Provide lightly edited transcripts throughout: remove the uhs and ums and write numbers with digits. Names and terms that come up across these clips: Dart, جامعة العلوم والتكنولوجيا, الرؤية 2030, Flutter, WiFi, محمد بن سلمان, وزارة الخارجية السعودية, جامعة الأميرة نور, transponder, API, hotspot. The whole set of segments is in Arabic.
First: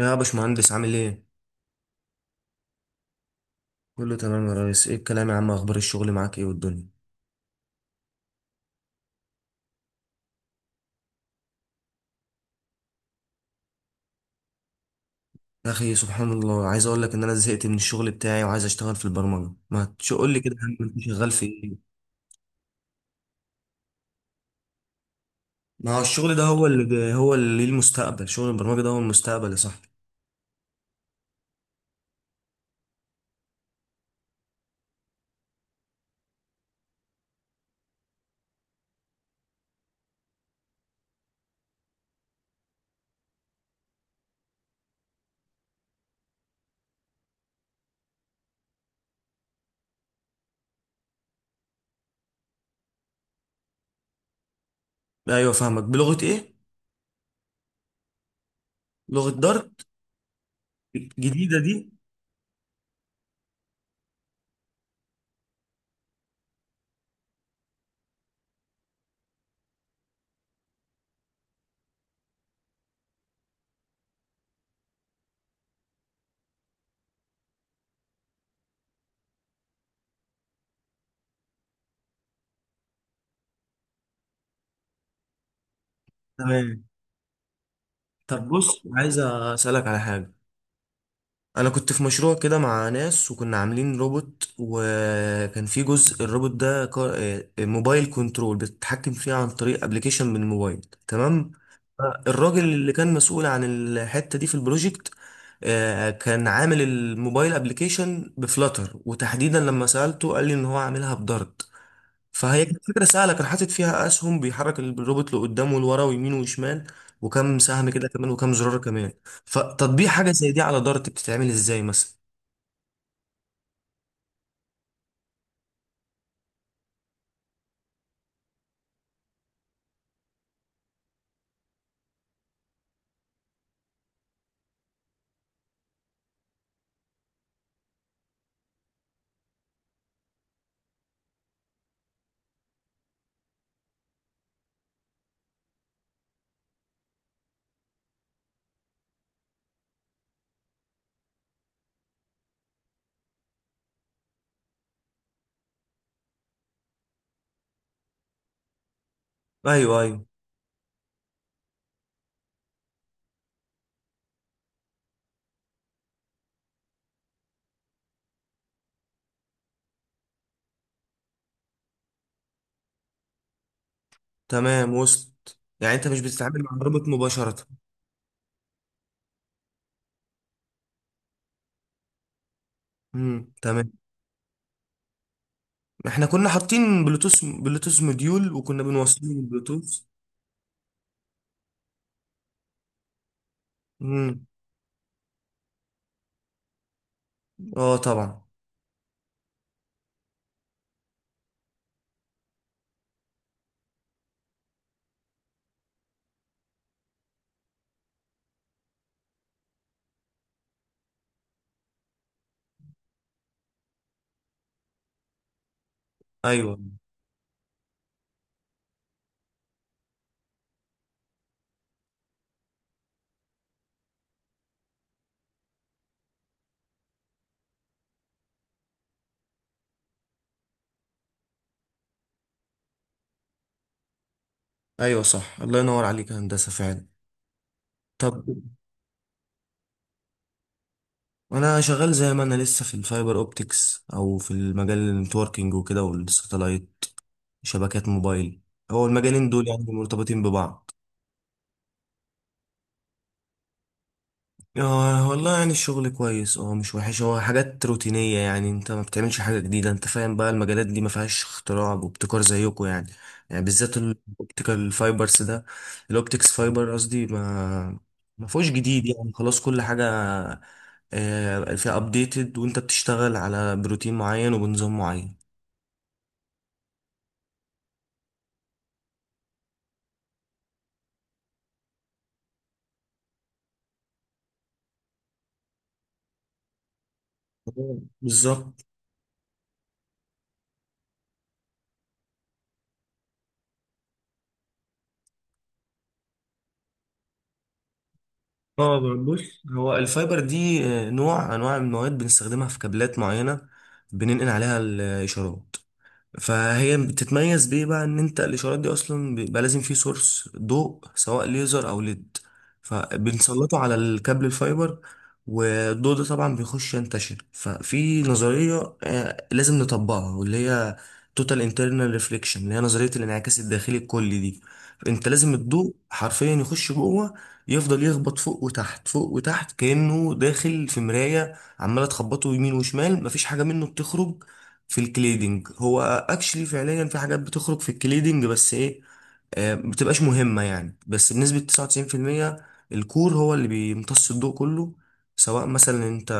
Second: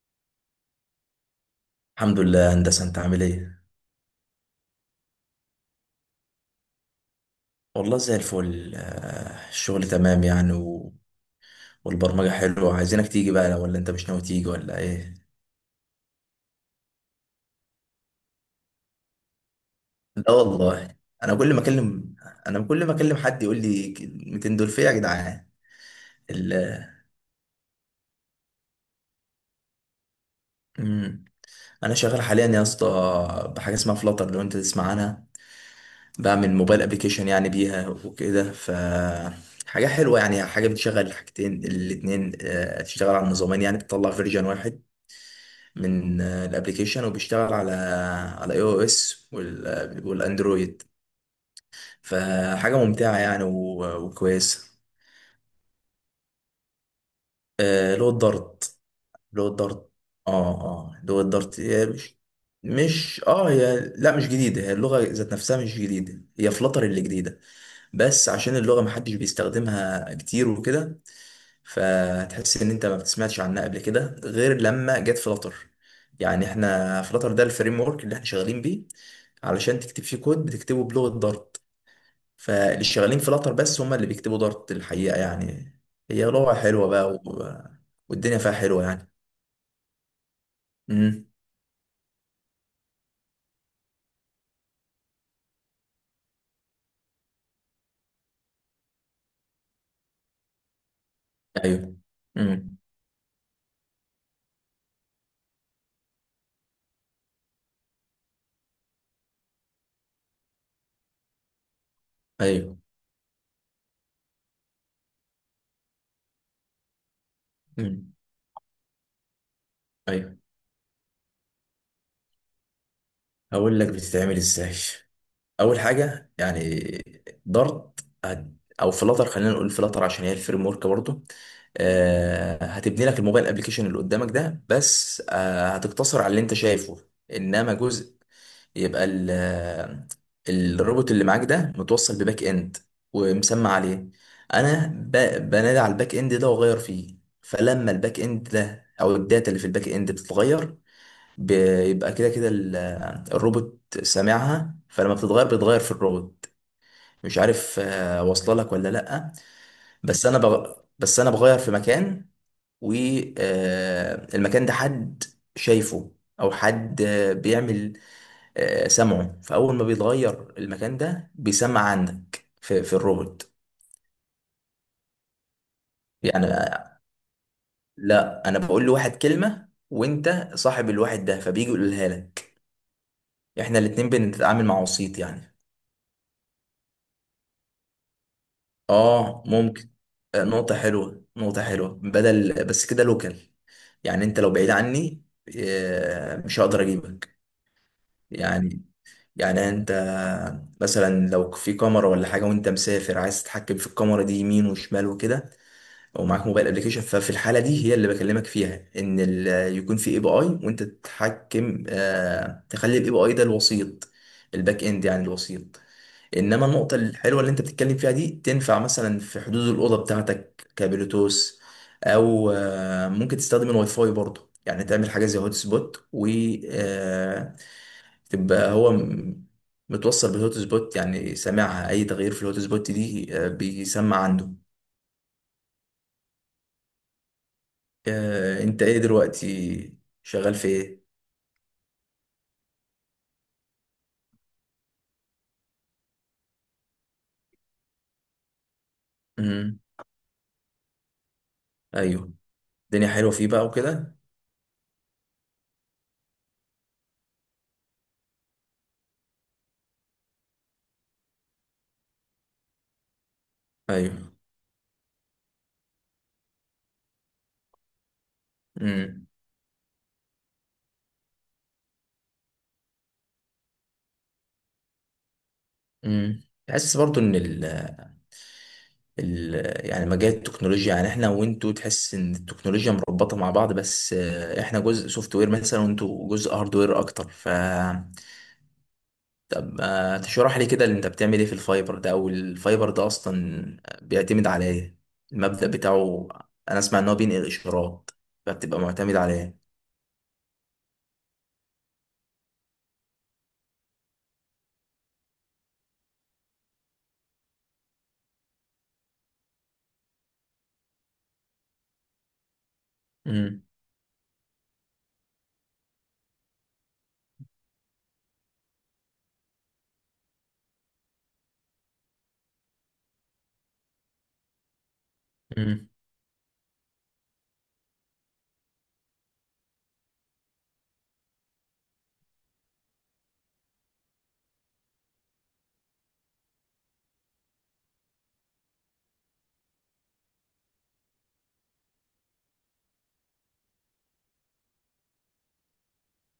يا باشمهندس، عامل ايه؟ الحمد لله هندسة، انت عامل ايه؟ كله تمام يا ريس. ايه الكلام يا عم؟ اخبار الشغل معاك ايه والدنيا؟ والله زي الفل. الشغل تمام يعني والبرمجة حلوة، عايزينك تيجي بقى، ولا انت مش ناوي تيجي ولا ايه؟ يا اخي سبحان الله، عايز اقول لك ان انا زهقت من الشغل بتاعي وعايز اشتغل في البرمجة. ما تقول لا لي كده يا عم، والله. انت شغال انا في كل ما ايه؟ اكلم انا كل ما اكلم حد يقول لي كلمتين دول فيا يا جدعان. ما هو الشغل ده ال... هو اللي ليه المستقبل. شغل البرمجة ده هو المستقبل يا صاحبي. مم. انا شغال حاليا يا اسطى بحاجة اسمها فلاتر، لو انت تسمع عنها. بعمل موبايل ابلكيشن يعني بيها وكده. حاجة حلوة يعني، حاجة بتشغل الحاجتين الاتنين. تشتغل على النظامين، يعني بتطلع فيرجن واحد من الابليكيشن، وبيشتغل على اي او اس والاندرويد. فحاجه ممتعه يعني وكويسه. ايوه فاهمك. بلغة ايه؟ اللي هو الدارت. لغة اللي هو دارت الدارت، اه. اه، اللي هو الجديدة الدارت. هي دي؟ مش مش اه هي لا، مش جديده. هي اللغه ذات نفسها مش جديده، هي فلتر اللي جديده. بس عشان اللغه محدش بيستخدمها كتير وكده، فتحس ان انت ما بتسمعش عنها قبل كده غير لما جت فلتر. يعني احنا فلتر ده الفريم ورك اللي احنا شغالين بيه، علشان تكتب فيه كود بتكتبه بلغة دارت. فاللي شغالين في لاتر بس هم اللي بيكتبوا دارت الحقيقة يعني. هي لغة تمام. حلوة بقى والدنيا طب فيها بص، حلوة يعني. عايز اسالك على حاجة. امم. انا كنت في مشروع كده مع ناس وكنا عاملين روبوت، وكان في جزء الروبوت ده موبايل كنترول بتتحكم فيه عن طريق ابلكيشن من الموبايل. تمام. ايوه. الراجل امم. اللي كان مسؤول عن الحتة دي في البروجكت، كان عامل الموبايل ابلكيشن بفلاتر، وتحديدا لما سألته قال لي ان هو عاملها بدارت. فهي ايوه. كانت فكرة سهلة، كان حاطط فيها أسهم بيحرك الروبوت لقدام ولورا ويمين وشمال، وكم سهم كده امم. كمان وكم زرار كمان. فتطبيق حاجة ايوه، زي دي على دارت بتتعمل إزاي مثلا؟ هقول لك بتتعمل ازاي. اول حاجة يعني، دارت، هت- او فلاتر، خلينا نقول فلاتر عشان هي الفريم ورك برضه. هتبني لك الموبايل ابلكيشن اللي قدامك ده، بس هتقتصر على اللي انت شايفه. انما جزء، يبقى الروبوت اللي معاك ده متوصل بباك اند، ومسمى عليه. انا بنادي على الباك اند ده واغير فيه. فلما الباك اند ده او الداتا اللي في الباك اند بتتغير، بيبقى كده كده الروبوت سامعها، فلما بتتغير في الروبوت. مش عارف واصله لك ولا لا. أيوه بس أيوه. انا بغ... بس انا بغير في مكان، والمكان ده حد شايفه، او حد بيعمل سمعه، فاول ما بيتغير المكان ده بيسمع عندك في الروبوت. تمام، وسط يعني. أنت مش يعني بتتعامل مع الروبوت مباشرة. لا، انا بقول لواحد كلمه، وانت صاحب الواحد ده، فبيجي يقولها لك. امم، احنا تمام. الاتنين بنتعامل مع وسيط يعني. احنا كنا حاطين بلوتوث، بلوتوث موديول، وكنا بنوصله اه، ممكن. بالبلوتوث. نقطه حلوه، نقطه حلوه، بدل بس كده لوكال. يعني انت امم. لو بعيد عني، مش هقدر اجيبك. اه طبعا. يعني يعني انت مثلا، لو في كاميرا ولا حاجه وانت مسافر، عايز تتحكم في الكاميرا دي يمين وشمال وكده، او معاك موبايل ابلكيشن، ففي الحاله دي هي اللي بكلمك فيها، ان يكون في اي بي اي، وانت تتحكم تخلي الاي بي اي ده الوسيط، الباك اند يعني الوسيط. انما ايوه النقطه الحلوه اللي انت بتتكلم فيها دي، تنفع مثلا في حدود الاوضه بتاعتك كبلوتوث، او ممكن تستخدم الواي فاي برضه، يعني تعمل حاجه زي هوت سبوت آه تبقى هو متوصل بالهوت سبوت، يعني سامعها، اي تغيير في الهوت سبوت دي بيسمع عنده. ايوه صح، الله ينور عليك يا هندسة فعلا. طب انت ايه دلوقتي شغال في ايه؟ انا شغال زي ما انا لسه في الفايبر اوبتكس او في المجال النتوركينج وكده والساتلايت، شبكات موبايل. هو المجالين دول امم. يعني مرتبطين ببعض. ايوه، الدنيا حلوه فيه بقى وكده. آه والله يعني الشغل كويس، اه مش وحش، هو حاجات روتينية يعني. انت ما بتعملش حاجة جديدة، انت فاهم بقى؟ المجالات دي ما فيهاش اختراع وابتكار زيكم يعني، يعني بالذات ايوه. الاوبتيكال فايبرز ده، الاوبتكس فايبر قصدي، ما فيهوش جديد امم. يعني، خلاص كل حاجة فيها ابديتد، وانت بتشتغل على بروتين معين وبنظام معين. امم، تحس برضو ان ال ال يعني مجال التكنولوجيا، يعني احنا وانتوا، تحس ان التكنولوجيا مربوطه مع بعض، بس احنا جزء سوفت وير مثلا، وانتوا جزء هاردوير اكتر. بالظبط. طب تشرح لي كده اللي انت بتعمل ايه في الفايبر ده، او الفايبر ده اصلا بيعتمد على ايه، المبدأ بتاعه؟ انا اسمع ان هو بينقل اشارات، فبتبقى اه معتمد على ايه؟ بص، هو الفايبر دي نوع انواع المواد بنستخدمها في كابلات معينه، بننقل عليها الاشارات. فهي بتتميز بيه بقى ان انت الاشارات دي اصلا بيبقى لازم فيه سورس ضوء، سواء ليزر او ليد، فبنسلطه على الكابل الفايبر. والضوء ده طبعا بيخش ينتشر، ففي نظرية لازم نطبقها واللي هي توتال انترنال ريفليكشن، اللي هي نظرية الانعكاس الداخلي الكلي دي. انت لازم امم. الضوء حرفيا يخش جوه، يفضل يخبط فوق وتحت فوق وتحت، كأنه داخل في مراية عمالة تخبطه يمين وشمال، مفيش حاجة منه بتخرج. في الكليدنج هو اكشلي فعليا في حاجات بتخرج في الكليدنج بس ايه، ما بتبقاش مهمة يعني، بس بنسبة 99%. الكور هو اللي بيمتص الضوء كله. سواء مثلا انت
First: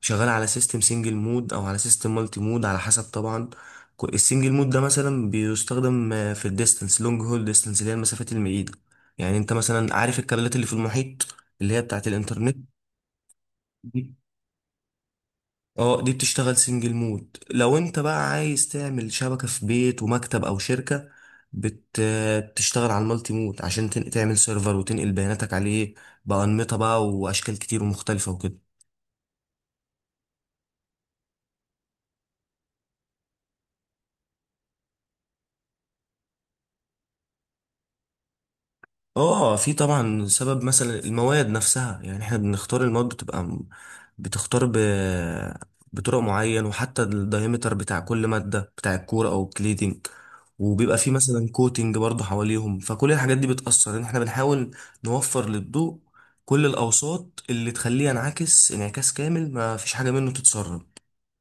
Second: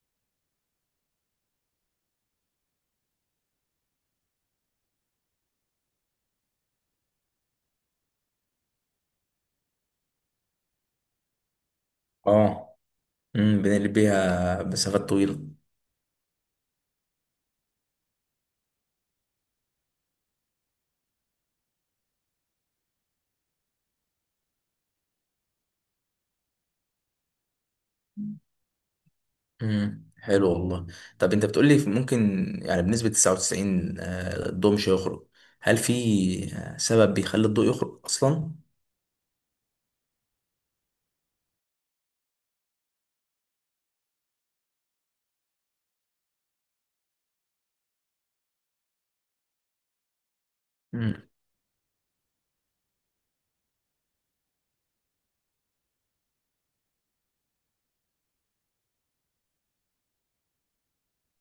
شغال على سيستم سنجل مود او على سيستم مالتي مود، على حسب طبعا. السنجل مود ده مثلا بيستخدم في الديستنس، لونج هول ديستنس، اللي هي المسافات المعيدة. يعني انت مثلا عارف الكابلات اللي في المحيط اللي هي بتاعت الانترنت؟ اه. امم، بنقلب بيها مسافات طويلة. اه دي بتشتغل سنجل مود. لو انت بقى عايز تعمل شبكة في بيت ومكتب او شركة، بت... بتشتغل على المالتي مود عشان تعمل سيرفر وتنقل بياناتك عليه، بأنمطة بقى واشكال كتير ومختلفة وكده. امم، حلو والله. طب انت بتقول لي ممكن، يعني بنسبة 99 الضوء مش هيخرج، هل في سبب بيخلي الضوء يخرج اصلا؟ اه في طبعا سبب، مثلا المواد نفسها، يعني احنا بنختار المواد بتبقى بتختار ب... بطرق معين، وحتى الدايمتر بتاع كل مادة بتاع الكورة او الكليدنج، وبيبقى في مم. مثلا كوتنج برضو حواليهم. فكل الحاجات دي بتأثر ان احنا بنحاول نوفر للضوء كل الاوساط اللي تخليه ينعكس انعكاس كامل، ما فيش حاجة منه تتسرب.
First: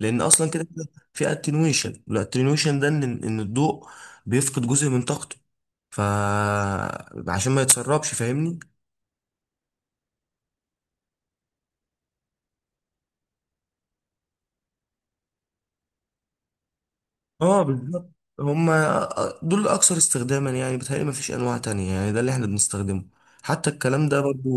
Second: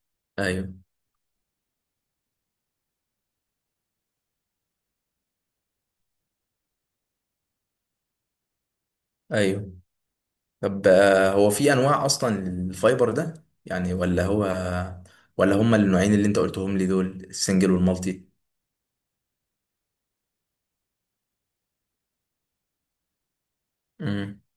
لان اصلا كده ايوه. كده في اتنويشن، والاتنويشن ده ان الضوء بيفقد جزء من طاقته، ف عشان ما يتسربش، فاهمني؟ ايوه، طب هو في انواع اصلا للفايبر ده، يعني، ولا هو، ولا هما النوعين اللي انت قلتهم لي دول، اه السنجل بالظبط. والمالتي؟ هما دول اكثر استخداما يعني، بتهيألي ما فيش انواع تانية يعني، ده اللي احنا بنستخدمه. حتى الكلام ده امم. برضو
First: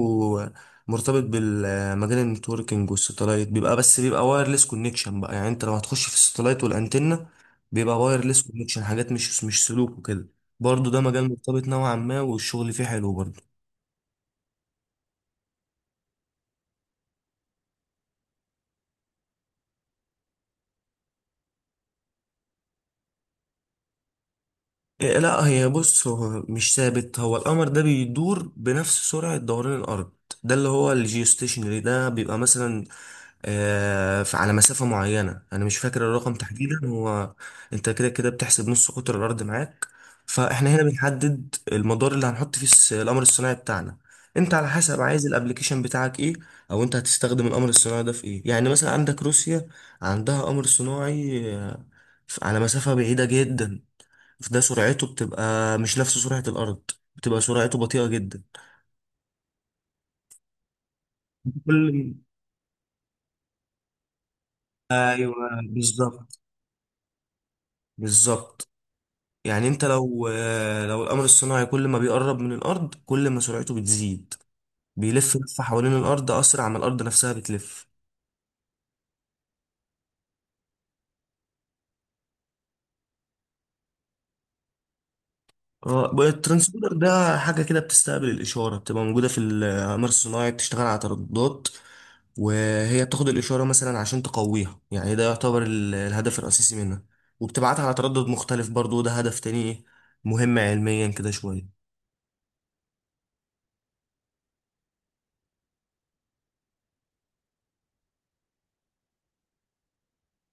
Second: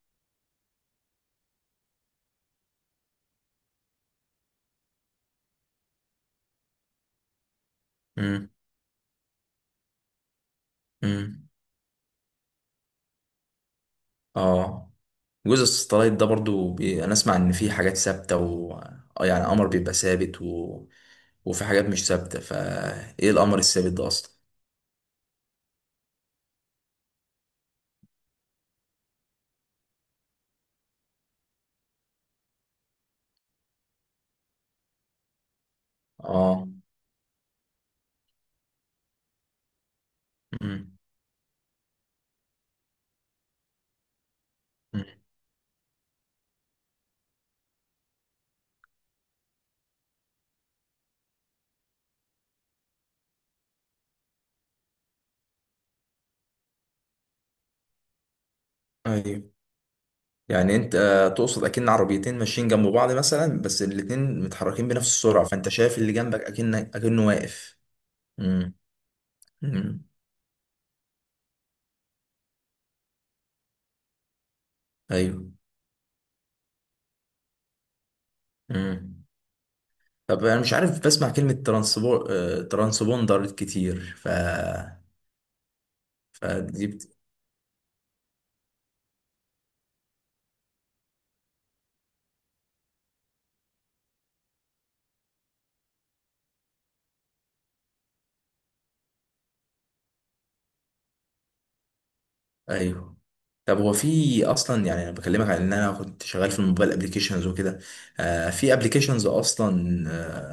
مرتبط بالمجال النتوركينج، والستلايت بيبقى بس بيبقى وايرلس كونكشن بقى. يعني انت لو هتخش في الستلايت والانتنة، بيبقى وايرلس امم. كونكشن، حاجات مش سلوك وكده. برضو ده مجال امم. مرتبط نوعا ما، والشغل فيه حلو برضو. اه، جزء الساتلايت ده برضو، انا اسمع ان في حاجات ثابته، يعني قمر بيبقى ثابت وفي حاجات مش ثابته، فايه القمر الثابت ده اصلا؟ إيه، لا هي بص، هو مش ثابت، هو القمر ده بيدور بنفس سرعة دوران الأرض. ده اللي هو الجيوستيشنري ده، بيبقى مثلا على مسافة معينة أنا مش فاكر الرقم اه. تحديدا. هو أنت كده كده بتحسب نص قطر الأرض معاك. فإحنا هنا مم. بنحدد المدار اللي هنحط فيه القمر الصناعي بتاعنا. أنت على حسب مم. عايز الأبليكيشن بتاعك إيه، أو أنت هتستخدم القمر الصناعي ده في إيه. يعني مثلا عندك روسيا، عندها قمر صناعي على مسافة بعيدة جدا، فده سرعته بتبقى مش نفس سرعة الأرض، بتبقى سرعته بطيئة جدا. ايوه، يعني انت تقصد اكن كل عربيتين ماشيين جنب بعض مثلا، بس الاتنين متحركين بنفس ايوه السرعه، فانت شايف اللي بالظبط، جنبك اكن اكنه واقف. بالظبط. مم. يعني انت مم. لو، لو القمر الصناعي كل ما بيقرب من الأرض كل ما سرعته بتزيد، بيلف ايوه. لفة حوالين الأرض أسرع ما الأرض نفسها بتلف. مم. طب انا مش عارف، بسمع كلمه ترانسبور آه، ترانسبوندر كتير. اه الترانسبوندر فدي؟ ده حاجة كده بتستقبل الإشارة، بتبقى موجودة في الأقمار الصناعي، بتشتغل على ترددات. وهي بتاخد الإشارة مثلا عشان تقويها، يعني ده يعتبر الهدف الرئيسي منها، وبتبعتها على تردد مختلف برضو، ده هدف تاني مهم علميا كده شوية. ايوه، طب هو في اصلا، يعني انا بكلمك عن ان انا كنت شغال في الموبايل ابلكيشنز وكده، في ابلكيشنز اصلا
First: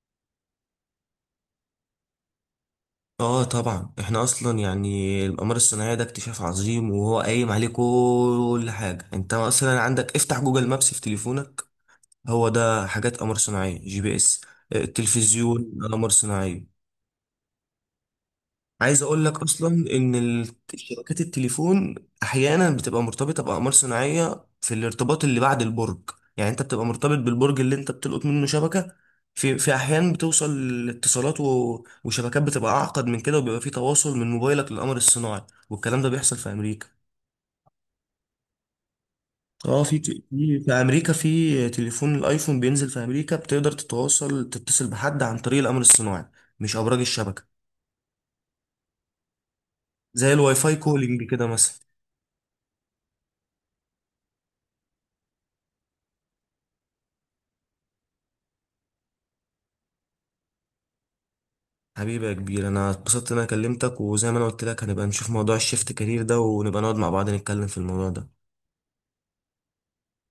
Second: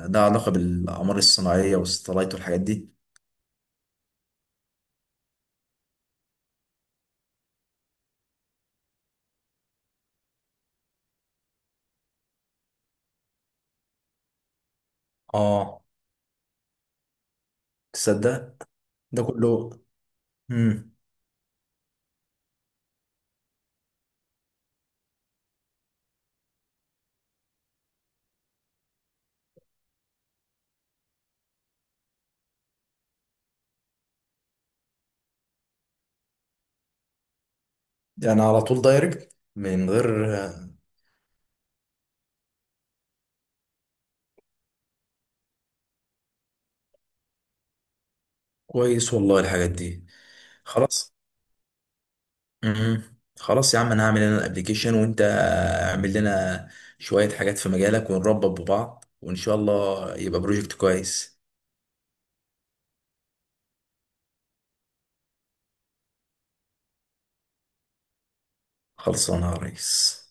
ده علاقه بالاقمار الصناعيه والستلايت والحاجات دي؟ اه طبعا، احنا اصلا يعني الأقمار الصناعية ده اكتشاف عظيم وهو قايم عليه كل حاجة. انت مثلا عندك افتح جوجل مابس في تليفونك، هو ده حاجات قمر صناعية، جي بي اس. التلفزيون اه، قمر صناعية. تصدق عايز ده اقول لك اصلا كله. ان امم. شبكات التليفون احيانا بتبقى مرتبطه باقمار صناعيه في الارتباط اللي بعد البرج. يعني انت بتبقى مرتبط بالبرج اللي انت بتلقط منه شبكه، في احيان بتوصل اتصالات وشبكات بتبقى اعقد من كده، وبيبقى في تواصل من موبايلك للقمر الصناعي. والكلام ده بيحصل في امريكا. يعني على طول دايركت اه من في ت- غير في في امريكا، في تليفون الايفون بينزل في امريكا بتقدر تتواصل تتصل بحد عن طريق القمر الصناعي، مش ابراج الشبكه. كويس والله الحاجات دي. زي الواي فاي خلاص. كولينج كده مثلا. امم. خلاص يا عم، انا هعمل انا الابلكيشن، وانت اعمل لنا شويه حاجات في مجالك، ونربط ببعض، وان شاء الله يبقى بروجكت كويس. حبيبي يا كبير، انا اتبسطت ان انا كلمتك، وزي ما انا قلت لك هنبقى نشوف موضوع الشيفت كارير ده، ونبقى نقعد مع بعض نتكلم في الموضوع ده. خلصانه يا ريس.